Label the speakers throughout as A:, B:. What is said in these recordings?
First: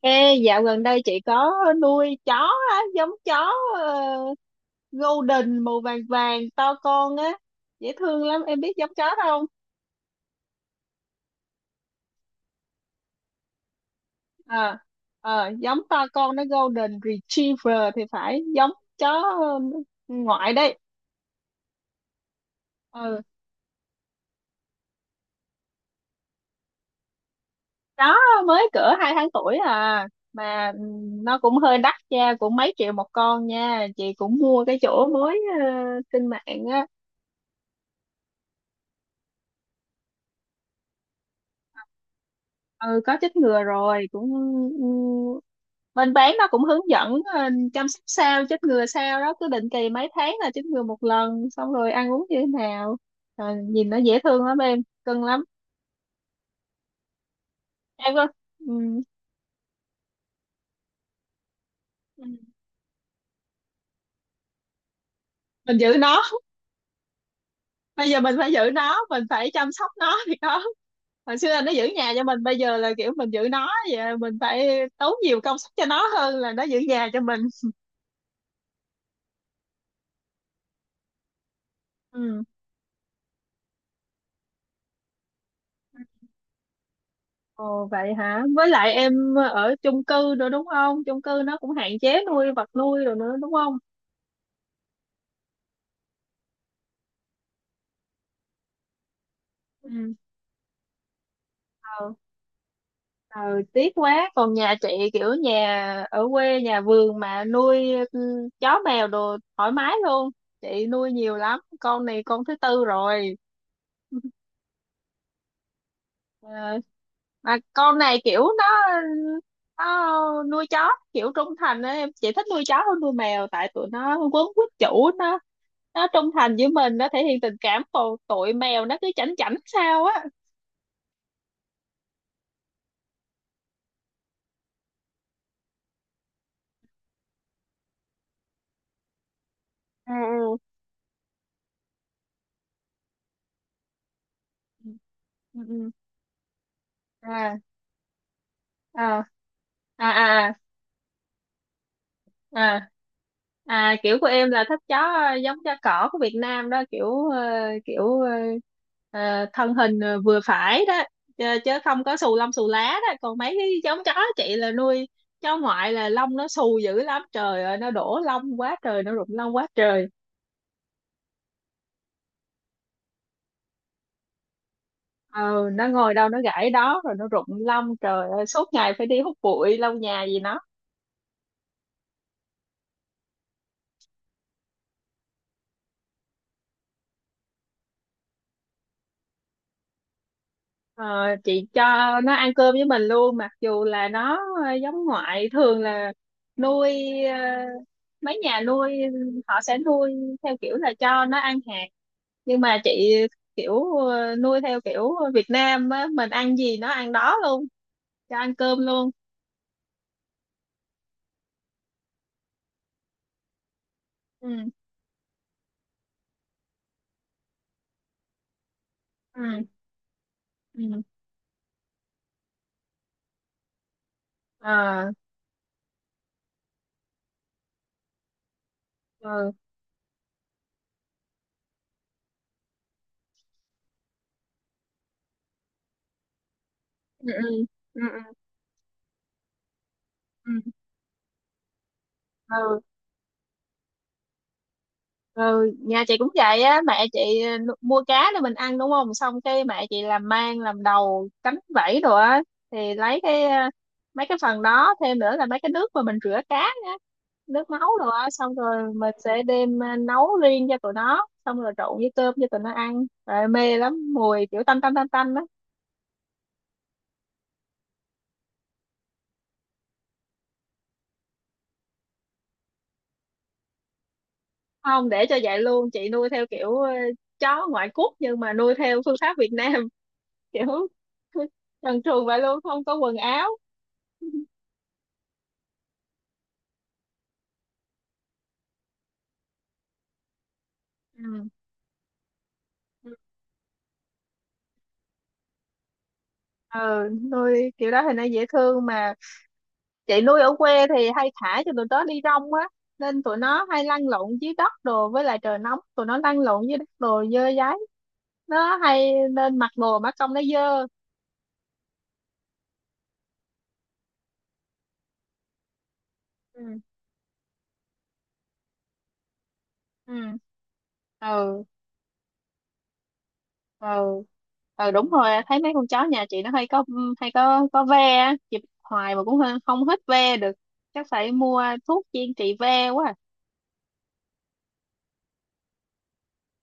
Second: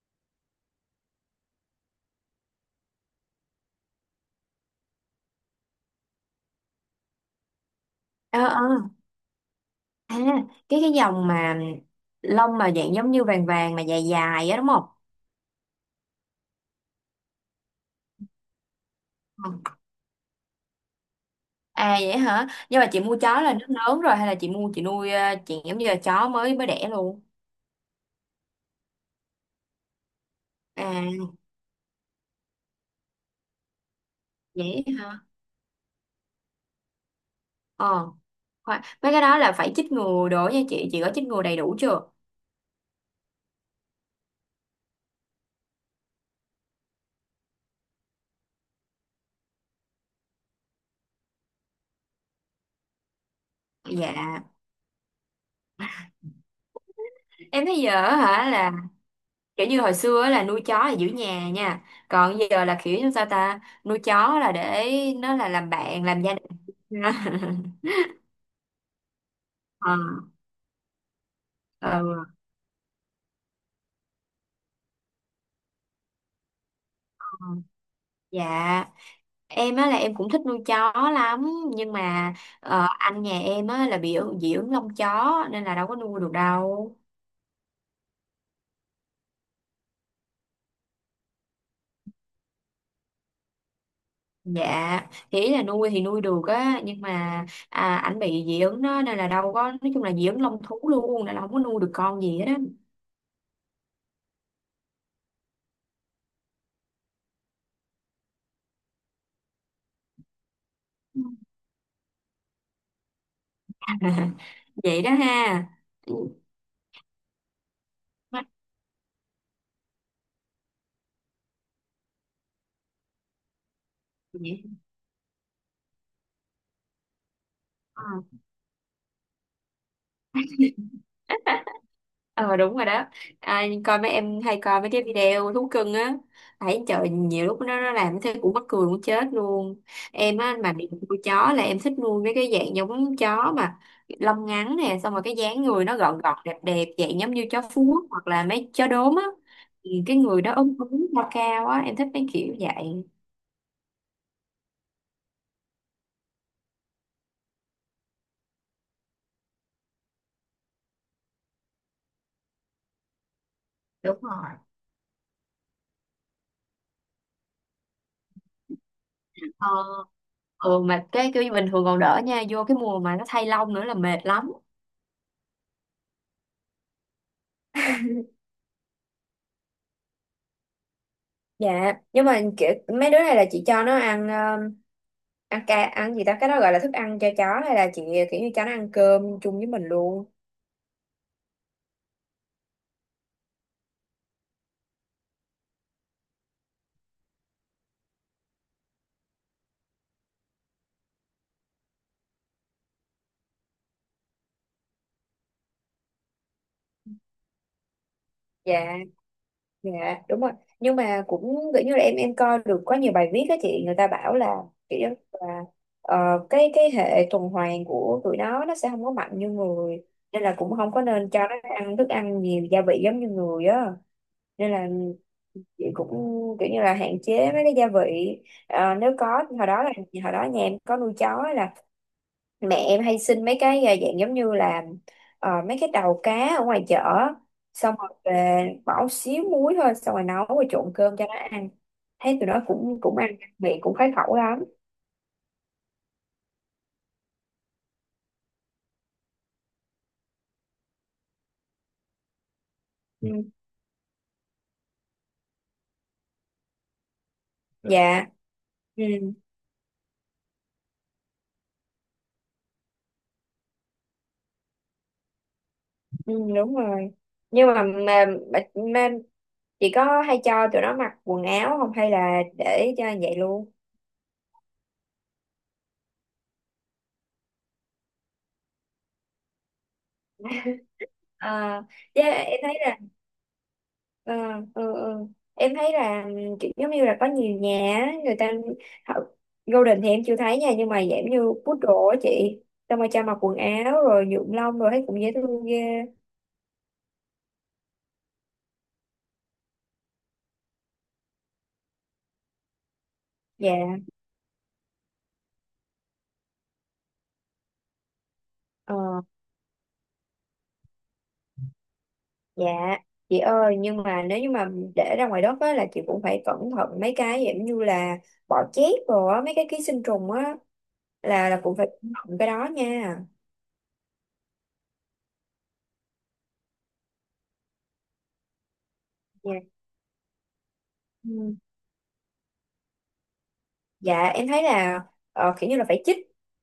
A: Ê, dạo gần đây chị có nuôi chó á, giống chó ờ, golden màu vàng vàng to con á, dễ thương lắm,
B: ờ
A: em
B: ờ
A: biết giống chó đó không?
B: à cái dòng mà lông mà dạng giống như vàng vàng mà dài dài á, đúng
A: Ờ,
B: không?
A: Giống to con, nó golden retriever thì phải, giống chó
B: Ừ.
A: ngoại đấy.
B: À, vậy hả? Nhưng mà chị mua
A: Ừ,
B: chó là nó lớn rồi hay là chị nuôi, chị, giống như là chó mới mới đẻ luôn?
A: đó mới cỡ 2 tháng tuổi à, mà
B: À
A: nó cũng hơi đắt nha, cũng mấy triệu một con nha. Chị cũng mua cái
B: vậy
A: chỗ
B: hả.
A: mới trên mạng.
B: ờ Khoan, mấy cái đó là phải chích ngừa đồ nha, chị có chích ngừa đầy đủ chưa?
A: Ừ, có chích ngừa rồi cũng ừ, bên bán nó cũng hướng dẫn chăm sóc sao, chích ngừa sao đó, cứ định kỳ mấy tháng là chích ngừa một lần, xong rồi ăn uống như thế nào. Rồi nhìn nó dễ
B: Dạ,
A: thương lắm em, cưng lắm
B: em thấy giờ
A: em
B: á
A: có.
B: hả
A: Ừ.
B: là kiểu như hồi xưa á là nuôi chó là giữ nhà nha,
A: Ừ.
B: còn giờ là kiểu như sao ta, nuôi chó là để nó là làm
A: Mình giữ
B: bạn,
A: nó,
B: làm gia đình.
A: bây giờ mình phải giữ nó, mình phải chăm sóc nó thì có. Hồi xưa là nó giữ
B: Ờ,
A: nhà cho mình, bây giờ là kiểu mình giữ nó vậy, mình phải tốn nhiều công sức cho nó hơn là nó giữ nhà cho mình.
B: ừ. Dạ, em á là em cũng thích nuôi chó lắm, nhưng mà
A: Ừ.
B: anh nhà em á là bị dị ứng lông chó nên là đâu có nuôi được đâu.
A: Ồ vậy hả? Với lại em ở chung cư nữa đúng không? Chung cư nó cũng hạn chế nuôi vật nuôi rồi nữa đúng không?
B: Dạ, thì ý là nuôi thì nuôi được á, nhưng mà anh bị dị ứng đó nên là đâu có, nói chung là
A: Ừ.
B: dị ứng lông thú luôn nên là không có nuôi được
A: Ờ,
B: con gì hết á.
A: ờ, tiếc quá. Còn nhà chị kiểu nhà ở quê, nhà vườn, mà nuôi ừ, chó mèo đồ thoải mái luôn. Chị nuôi nhiều lắm. Con này con thứ tư rồi.
B: Vậy đó ha. Ừ.
A: Ờ, mà con này kiểu nó nuôi chó kiểu trung thành á. Em chỉ thích nuôi chó hơn nuôi mèo tại tụi nó quấn quýt chủ nó trung thành với mình, nó thể hiện tình cảm, còn
B: Dạ.
A: tụi mèo nó cứ chảnh chảnh sao á.
B: Ờ đúng rồi đó. Coi mấy, em hay coi mấy cái video thú cưng á, thấy trời nhiều lúc nó làm thế cũng mắc cười muốn chết luôn. Em á
A: Ừ
B: mà bị nuôi chó là em thích nuôi mấy cái dạng giống chó mà lông ngắn
A: ừ
B: nè, xong rồi cái
A: ừ
B: dáng người
A: ừ.
B: nó gọn gọt đẹp đẹp, dạng
A: ừ.
B: giống như
A: à
B: chó Phú Quốc hoặc là mấy chó đốm á.
A: à
B: Thì
A: à
B: cái người đó
A: à
B: ốm ốm cao cao á, em thích mấy kiểu
A: à
B: vậy.
A: à Kiểu của em là tháp chó giống chó cỏ của Việt Nam đó, kiểu thân hình vừa phải đó, chứ không có xù lông xù lá đó. Còn mấy cái giống chó
B: Đúng rồi.
A: chị là nuôi, chó ngoại là lông nó xù dữ lắm, trời ơi nó đổ lông quá trời, nó rụng lông quá
B: ờ
A: trời.
B: ừ, mà cái kiểu như bình thường còn đỡ nha, vô cái mùa mà nó thay lông nữa là mệt lắm.
A: Ờ, nó ngồi đâu nó gãi đó rồi nó rụng lông, trời ơi, suốt ngày phải đi hút bụi lau nhà gì nó.
B: Dạ, nhưng mà kiểu mấy đứa này là chị cho nó ăn ăn ca, ăn gì ta, cái đó gọi là thức ăn cho chó hay là chị kiểu như cho nó ăn cơm chung với mình luôn?
A: Ờ, chị cho nó ăn cơm với mình luôn, mặc dù là nó giống ngoại thường là nuôi ờ, mấy nhà nuôi họ sẽ nuôi theo kiểu là cho nó ăn hạt, nhưng mà chị kiểu nuôi theo kiểu Việt Nam á, mình ăn gì nó ăn đó luôn, cho ăn cơm
B: Dạ.
A: luôn.
B: Dạ đúng rồi, nhưng mà cũng kiểu như là em coi được có nhiều bài viết á chị, người ta bảo là
A: Ừ
B: kiểu như là ờ, cái hệ tuần hoàn của tụi nó sẽ không có mạnh như
A: ừ
B: người, nên là cũng không có
A: ừ
B: nên cho nó ăn thức ăn nhiều gia vị giống như người á, nên là
A: ờ
B: chị cũng kiểu như là hạn chế mấy cái gia vị. Ờ, nếu có
A: ừ
B: hồi đó là, hồi đó nhà em có nuôi chó là mẹ em hay xin mấy cái dạng giống như là mấy cái đầu cá ở ngoài chợ,
A: ừ
B: xong
A: ừ
B: rồi
A: ừ
B: về bỏ xíu muối thôi, xong rồi nấu
A: ừ
B: rồi trộn cơm cho nó ăn, thấy tụi nó
A: ừ.
B: cũng cũng ăn miệng, cũng khoái khẩu lắm.
A: Ừ, nhà chị cũng vậy á. Mẹ chị mua cá để mình ăn đúng không, xong cái mẹ chị làm, mang làm đầu cánh vảy rồi á, thì lấy
B: Ừ.
A: cái mấy cái phần đó, thêm nữa là mấy cái nước mà mình rửa cá á, nước máu
B: Dạ.
A: rồi á,
B: Dạ.
A: xong rồi mình
B: Ừ.
A: sẽ đem nấu riêng cho tụi nó, xong rồi trộn với cơm cho tụi nó ăn, rồi mê lắm, mùi kiểu tanh tanh tanh tanh đó.
B: Ừ, đúng rồi. Nhưng mà, mà chị có hay cho tụi nó mặc quần áo không hay là để cho vậy luôn?
A: Không, để cho vậy luôn. Chị nuôi theo kiểu chó ngoại quốc nhưng mà nuôi theo phương pháp Việt Nam. Kiểu
B: à,
A: trần
B: với
A: truồng vậy
B: em
A: luôn,
B: thấy
A: không có
B: là.
A: quần áo.
B: Ờ, ừ, ừ. Em thấy là kiểu giống như là có nhiều nhà á, người ta họ, Golden thì em chưa thấy nha, nhưng mà dạng
A: Ừ.
B: như poodle á chị, xong rồi cho mặc quần áo rồi nhuộm lông, rồi thấy cũng dễ thương ghê.
A: Ừ, nuôi kiểu đó thì nó dễ thương, mà chị nuôi ở quê thì hay thả cho tụi nó đi rong á, nên tụi nó hay
B: Dạ.
A: lăn lộn dưới đất đồ, với lại trời nóng tụi nó lăn lộn dưới đất đồ dơ dáy nó
B: ờ,
A: hay, nên mặc đồ mà trông nó dơ.
B: dạ, chị ơi, nhưng mà nếu như mà để ra ngoài đất á là chị cũng phải cẩn
A: ừ
B: thận mấy cái dạng như là bọ chét rồi á, mấy cái ký sinh trùng
A: ừ
B: á, là
A: ừ
B: cũng phải cẩn thận cái đó nha.
A: ừ ừ, đúng rồi, thấy mấy con chó nhà chị nó hay có, hay có ve á. Chị bắt hoài mà cũng hơi- không hết ve được, chắc phải mua
B: Dạ.
A: thuốc chuyên trị ve quá à.
B: Dạ em thấy là kiểu như là phải chích,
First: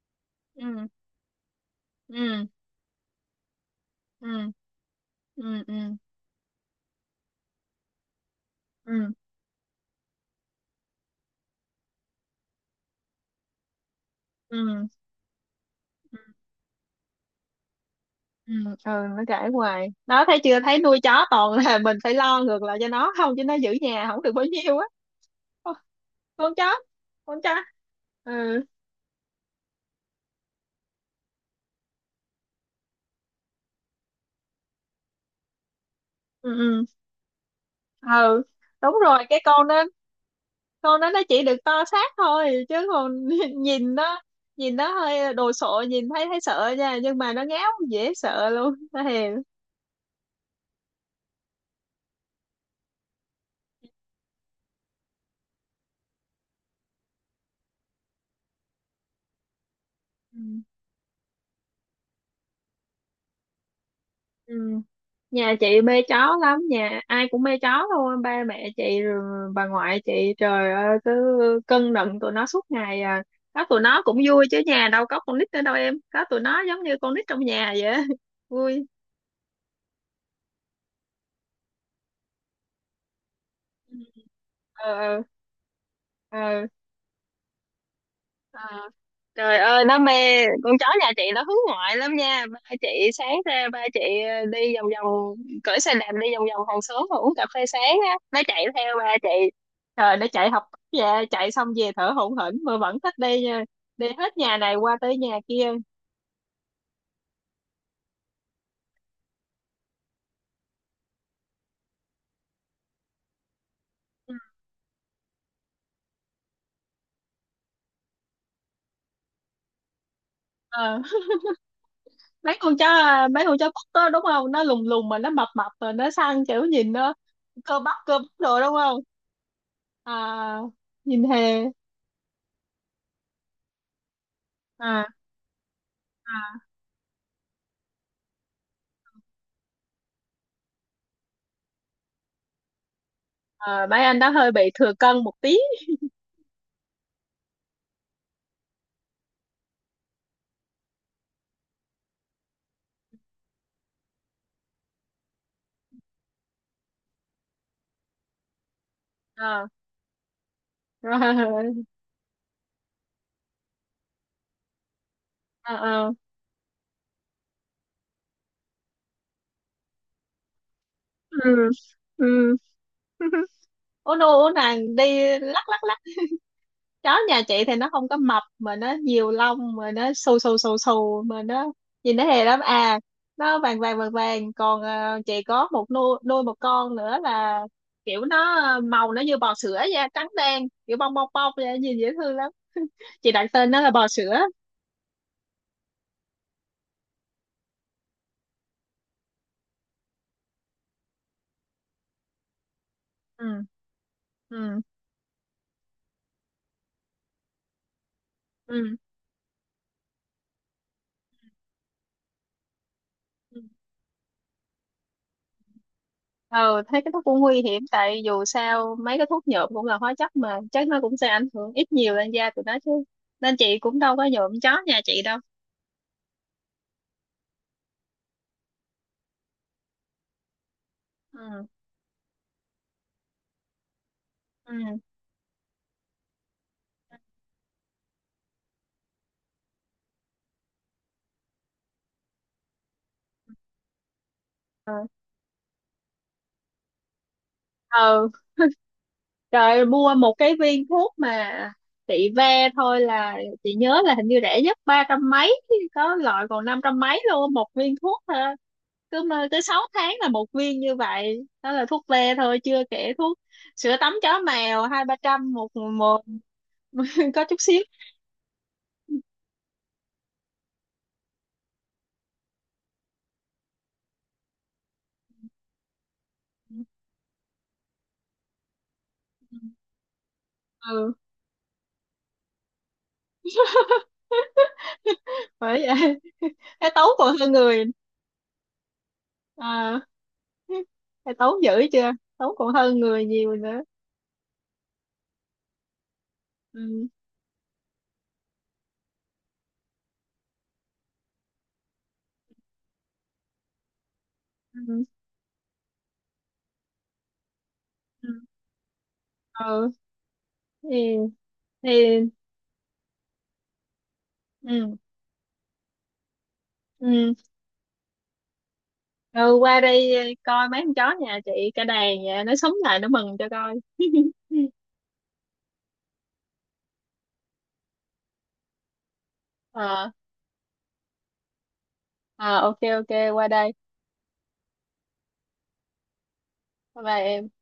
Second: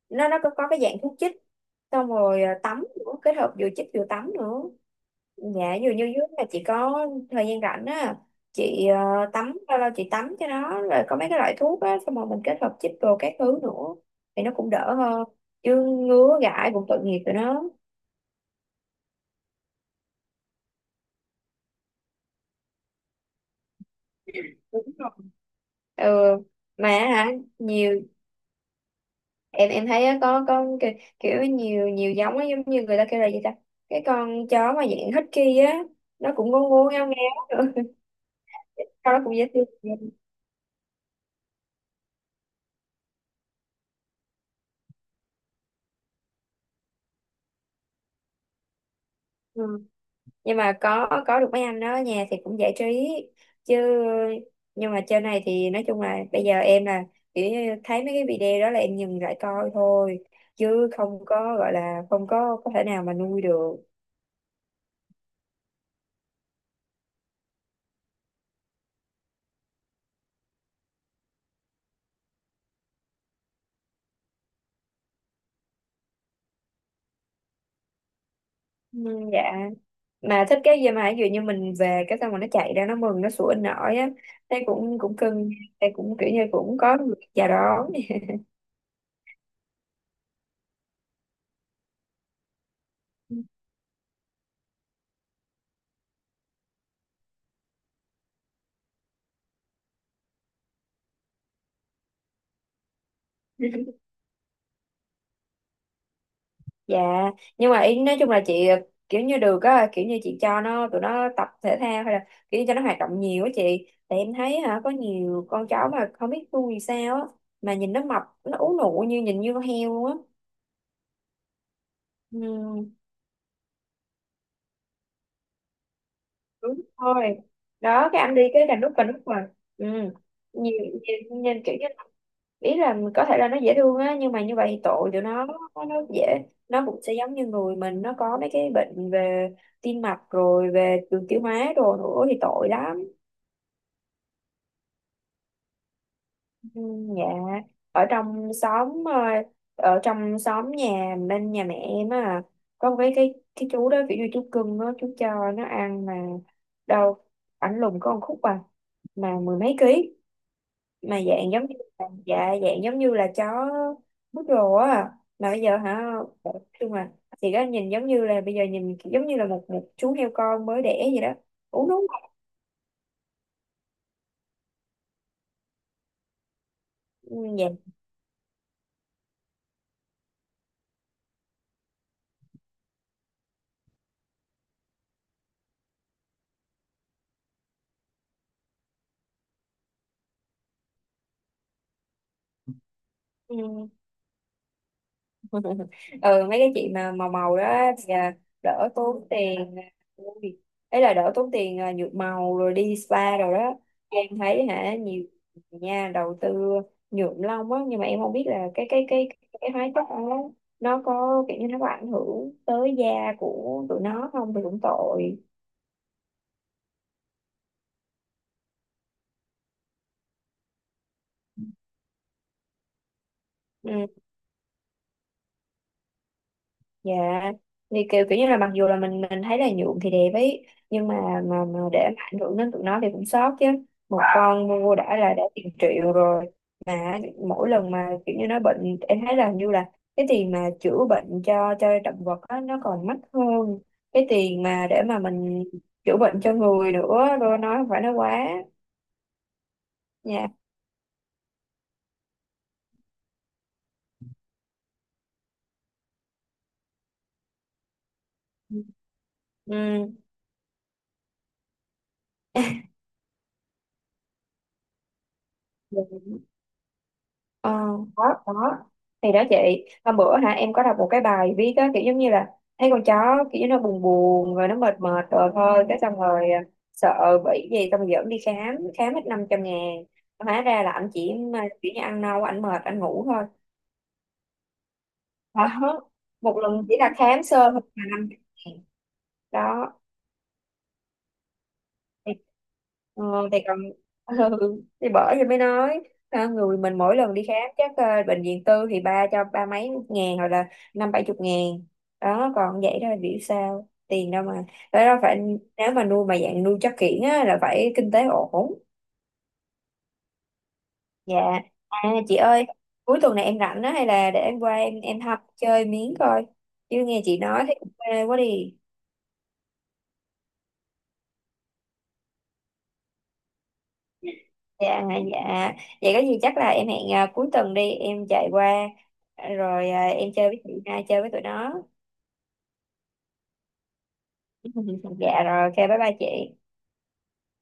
B: nó có cái
A: Ừ
B: dạng thuốc chích, xong rồi
A: ừ
B: tắm nữa, kết hợp vừa chích vừa tắm
A: ừ
B: nữa.
A: ừ ừ
B: Dạ, dường như dưới là chị có thời gian rảnh á chị,
A: ừ
B: tắm bao lâu chị tắm cho nó, rồi có mấy cái loại thuốc á, xong rồi mình kết hợp chích đồ các thứ nữa thì nó cũng
A: ừ
B: đỡ hơn, chứ
A: ừ
B: ngứa gãi cũng tội nghiệp tụi nó.
A: ừ Ừ, nó kể hoài, nó thấy chưa thấy nuôi chó toàn là mình phải lo ngược lại cho nó, không chứ nó giữ nhà không được bao nhiêu á. Ô,
B: Ừ.
A: con chó,
B: Mà hả,
A: con chó.
B: nhiều,
A: ừ
B: em thấy á, có kiểu, kiểu nhiều nhiều giống á, giống như người ta kêu là gì ta, cái con chó mà dạng husky á, nó
A: ừ
B: cũng ngu
A: ừ
B: ngu ngao ngao nữa.
A: ừ, đúng
B: Con
A: rồi,
B: nó cũng
A: cái
B: dễ thương.
A: con đó, con đó nó chỉ được to xác thôi chứ còn nhìn nó, nhìn nó hơi đồ sộ, nhìn thấy thấy sợ nha, nhưng mà nó ngáo dễ sợ luôn, nó hiền.
B: Ừ. Nhưng mà có được mấy anh đó ở nhà thì cũng giải trí chứ. Nhưng mà trên này thì nói chung là bây giờ em là kiểu như thấy mấy cái video đó là em dừng lại coi thôi, chứ không có gọi là không có có thể nào mà nuôi được.
A: Ừ. Nhà chị mê chó lắm, nhà ai cũng mê chó thôi, ba mẹ chị rồi bà ngoại chị, trời ơi, cứ cưng nựng tụi nó suốt ngày à. Có tụi nó cũng vui chứ, nhà đâu có con nít nữa đâu em, có tụi nó giống như con nít trong nhà vậy á. Vui.
B: Ừ, dạ, mà thích cái gì mà ví dụ như mình về cái xong rồi nó chạy ra, nó mừng nó sủa
A: Ừ.
B: nổi á, thấy
A: ờ
B: cũng cũng
A: ờ
B: cưng, thấy cũng kiểu như
A: ờ.
B: cũng có người chào đón.
A: Ờ. Trời ơi nó mê, con chó nhà chị nó hướng ngoại lắm nha. Ba chị sáng ra, ba chị đi vòng vòng, cởi xe đạp đi vòng vòng hàng xóm mà uống cà phê sáng á, nó chạy theo ba chị. Trời, nó chạy học về, chạy xong về thở hổn hển mà vẫn thích đi nha, đi hết nhà này qua tới nhà kia.
B: Dạ, nhưng mà ý nói chung là chị kiểu như được á, kiểu như chị cho nó, tụi nó tập thể thao hay là kiểu như cho nó hoạt động nhiều á chị, tại em thấy hả có nhiều con chó mà không biết vui vì sao á, mà nhìn nó mập, nó ú nụ như nhìn như con heo luôn á.
A: Ờ,
B: Ừ.
A: mấy con chó à, mấy con chó cút đó đúng không, nó lùng lùng mà nó mập mập rồi nó săn, kiểu
B: Đúng
A: nhìn nó
B: rồi đó,
A: cơ
B: cái
A: bắp
B: anh đi
A: rồi
B: cái
A: đúng
B: là nút
A: không.
B: và nút mà. Ừ
A: À,
B: nhiều,
A: nhìn hề.
B: nhìn kiểu như là- ý là có thể là nó dễ thương á, nhưng mà như vậy thì
A: À.
B: tội tụi nó, nó dễ, nó cũng sẽ giống như người mình, nó có mấy cái bệnh về tim mạch rồi về đường tiêu hóa đồ nữa thì tội lắm.
A: Ờ, mấy anh đó hơi bị thừa cân một tí.
B: Ừ, dạ, ở trong xóm ờ, ở trong xóm nhà bên nhà mẹ em á, có một cái chú đó kiểu như chú cưng á, chú cho nó ăn mà đâu, ảnh lùn có một khúc à mà mười
A: Ờ,
B: mấy ký, mà dạng giống
A: rồi.
B: như là, dạ dạng giống như là chó bút rồ á. À, mà bây
A: Ờ,
B: giờ
A: ờ.
B: hả, khi mà thì có nhìn giống như là, bây giờ nhìn giống như là một một chú heo con mới đẻ vậy đó,
A: ừ
B: uống đúng
A: ừ
B: không?
A: Ủa nô, ủa nàng đi lắc lắc lắc. Chó
B: Ừ,
A: nhà chị
B: dạ.
A: thì nó không có mập mà nó nhiều lông, mà nó xù xù xù xù, mà nó nhìn nó hề lắm à. Nó vàng vàng vàng vàng. Còn chị có một nuôi, nuôi một con nữa là, kiểu nó màu nó như bò sữa, da trắng đen kiểu bong bong bong vậy, nhìn dễ thương lắm. Chị đặt tên nó
B: Ừ.
A: là bò sữa.
B: Ừ mấy cái chị mà màu màu đó thì đỡ tốn tiền ui, ấy là đỡ tốn tiền nhuộm màu rồi đi spa
A: ừ
B: rồi đó. Em
A: ừ
B: thấy hả nhiều người nha, đầu tư nhuộm lông á, nhưng mà em không biết là cái
A: ừ
B: cái cái cái hóa chất đó nó có kiểu như nó có ảnh hưởng tới da
A: Ừ.
B: của tụi nó không thì cũng tội.
A: Ờ, thấy cái thuốc cũng nguy hiểm, tại dù sao mấy cái thuốc nhuộm cũng là hóa chất, mà chắc nó cũng sẽ ảnh hưởng ít nhiều lên da tụi nó chứ. Nên chị cũng
B: Ừ.
A: đâu có nhuộm chó nhà chị đâu.
B: Dạ, thì kiểu kiểu như là mặc dù là mình thấy là nhuộm thì đẹp ấy, nhưng mà
A: ừ
B: mà, mà để mà ảnh hưởng đến tụi nó thì cũng sót chứ. Một con
A: ừ
B: mua đã là đã tiền triệu rồi, mà mỗi lần mà kiểu như nó bệnh em thấy là hình như là cái tiền mà chữa bệnh cho động vật á nó còn mắc hơn cái tiền mà để mà mình chữa bệnh cho người nữa, rồi nói phải nó
A: ờ,
B: quá.
A: trời, mua một
B: Dạ.
A: cái viên thuốc mà chị, ve thôi là, chị nhớ là hình như rẻ nhất 300 mấy, có loại còn 500 mấy luôn, một viên thuốc thôi. Cứ mơ tới sáu
B: Ừ.
A: tháng là một viên như vậy đó, là thuốc ve thôi, chưa kể thuốc, sữa tắm chó mèo 2, 3 trăm một, một có chút
B: Ờ,
A: xíu.
B: đó, đó. Thì đó chị, hôm bữa hả em có đọc một cái bài viết á, kiểu giống như là thấy con chó kiểu như nó buồn buồn rồi nó mệt mệt rồi thôi cái xong rồi sợ bị gì xong rồi dẫn đi khám, khám hết 500.000, hóa ra là anh
A: Ừ,
B: chỉ mà kiểu như ăn nâu, anh mệt anh ngủ thôi.
A: bởi
B: Đó,
A: vậy.
B: một lần
A: Cái
B: chỉ
A: tấu
B: là
A: còn
B: khám
A: hơn
B: sơ thôi
A: người.
B: mà 500.000. Đó
A: À, cái tấu dữ chưa,
B: thì,
A: tấu còn hơn
B: ờ,
A: người nhiều
B: thì còn
A: nữa.
B: ừ, thì bởi thì mới nói ha, người mình
A: ừ
B: mỗi lần đi khám chắc bệnh viện tư thì ba cho ba mấy ngàn hoặc là năm bảy chục ngàn, đó còn vậy đó là biểu sao tiền đâu mà, đó
A: ừ
B: là phải nếu mà nuôi mà dạng nuôi chắc kiển á là phải kinh tế
A: ừ
B: ổn.
A: ừ thì,
B: Dạ.
A: thì.
B: Chị ơi, cuối tuần này em rảnh á, hay là để em qua, em
A: ừ
B: em học chơi miếng coi, chứ nghe
A: ừ
B: chị nói thấy cũng mê quá đi.
A: ừ, qua đây coi mấy con chó nhà chị cả đàn, nhà nó sống lại nó mừng cho coi.
B: Dạ. Dạ vậy có gì chắc là em hẹn cuối tuần đi, em chạy qua rồi
A: ờ
B: em chơi với chị hai, chơi với tụi nó.
A: ờ OK, OK, qua đây.
B: Dạ rồi, ok, bye bye chị.
A: Bye bye em.